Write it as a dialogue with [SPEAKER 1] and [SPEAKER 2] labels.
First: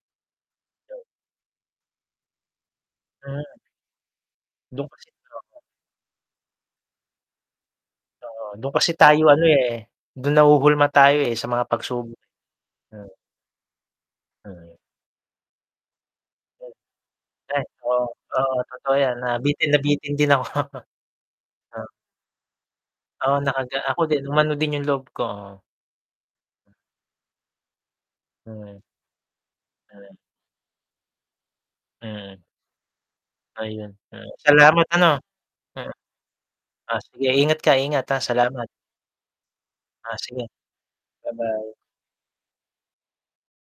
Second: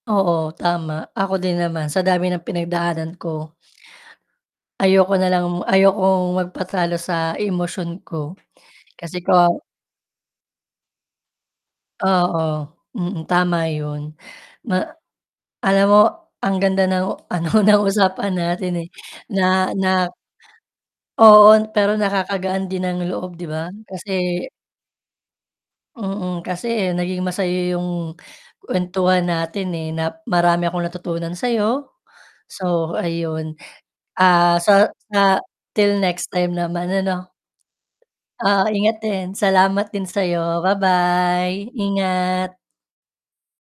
[SPEAKER 1] Oo tama, ako din naman sa dami ng pinagdaanan
[SPEAKER 2] Hmm.
[SPEAKER 1] ko.
[SPEAKER 2] Do'n kasi
[SPEAKER 1] Ayoko
[SPEAKER 2] trauma.
[SPEAKER 1] nalang ayokong magpatalo sa emosyon ko,
[SPEAKER 2] Oo, do'n kasi
[SPEAKER 1] kasi
[SPEAKER 2] tayo ano,
[SPEAKER 1] kawa
[SPEAKER 2] eh, do'n nahuhulma tayo, eh, sa mga pagsubok
[SPEAKER 1] Oo,
[SPEAKER 2] eh, mm.
[SPEAKER 1] mm, tama 'yun.
[SPEAKER 2] Mm.
[SPEAKER 1] Ma alam mo ang
[SPEAKER 2] M
[SPEAKER 1] ganda ng ano
[SPEAKER 2] Ay,
[SPEAKER 1] ng
[SPEAKER 2] oo,
[SPEAKER 1] usapan
[SPEAKER 2] oo
[SPEAKER 1] natin, eh.
[SPEAKER 2] totoo yan
[SPEAKER 1] Na
[SPEAKER 2] nabitin,
[SPEAKER 1] na
[SPEAKER 2] nabitin din ako.
[SPEAKER 1] Oo,
[SPEAKER 2] Oo.
[SPEAKER 1] pero nakakagaan din ng loob
[SPEAKER 2] Oo
[SPEAKER 1] 'di ba?
[SPEAKER 2] nakaga ako
[SPEAKER 1] Kasi
[SPEAKER 2] din umano din yung loob ko.
[SPEAKER 1] Mm, kasi naging masaya yung
[SPEAKER 2] Mm.
[SPEAKER 1] kwentuhan natin, eh,
[SPEAKER 2] Mm.
[SPEAKER 1] na marami akong natutunan sa'yo,
[SPEAKER 2] Mm.
[SPEAKER 1] so ayun.
[SPEAKER 2] Ayun, ah,
[SPEAKER 1] Ah,
[SPEAKER 2] salamat
[SPEAKER 1] sa
[SPEAKER 2] ano.
[SPEAKER 1] sa
[SPEAKER 2] Mm.
[SPEAKER 1] till next time naman
[SPEAKER 2] Ah, sige
[SPEAKER 1] ano?
[SPEAKER 2] ingat ka ingat, ah,
[SPEAKER 1] Ah,
[SPEAKER 2] salamat.
[SPEAKER 1] ingat din salamat din
[SPEAKER 2] Ah, sige.
[SPEAKER 1] sa'yo, ba-bye
[SPEAKER 2] Ba-bye.
[SPEAKER 1] ingat.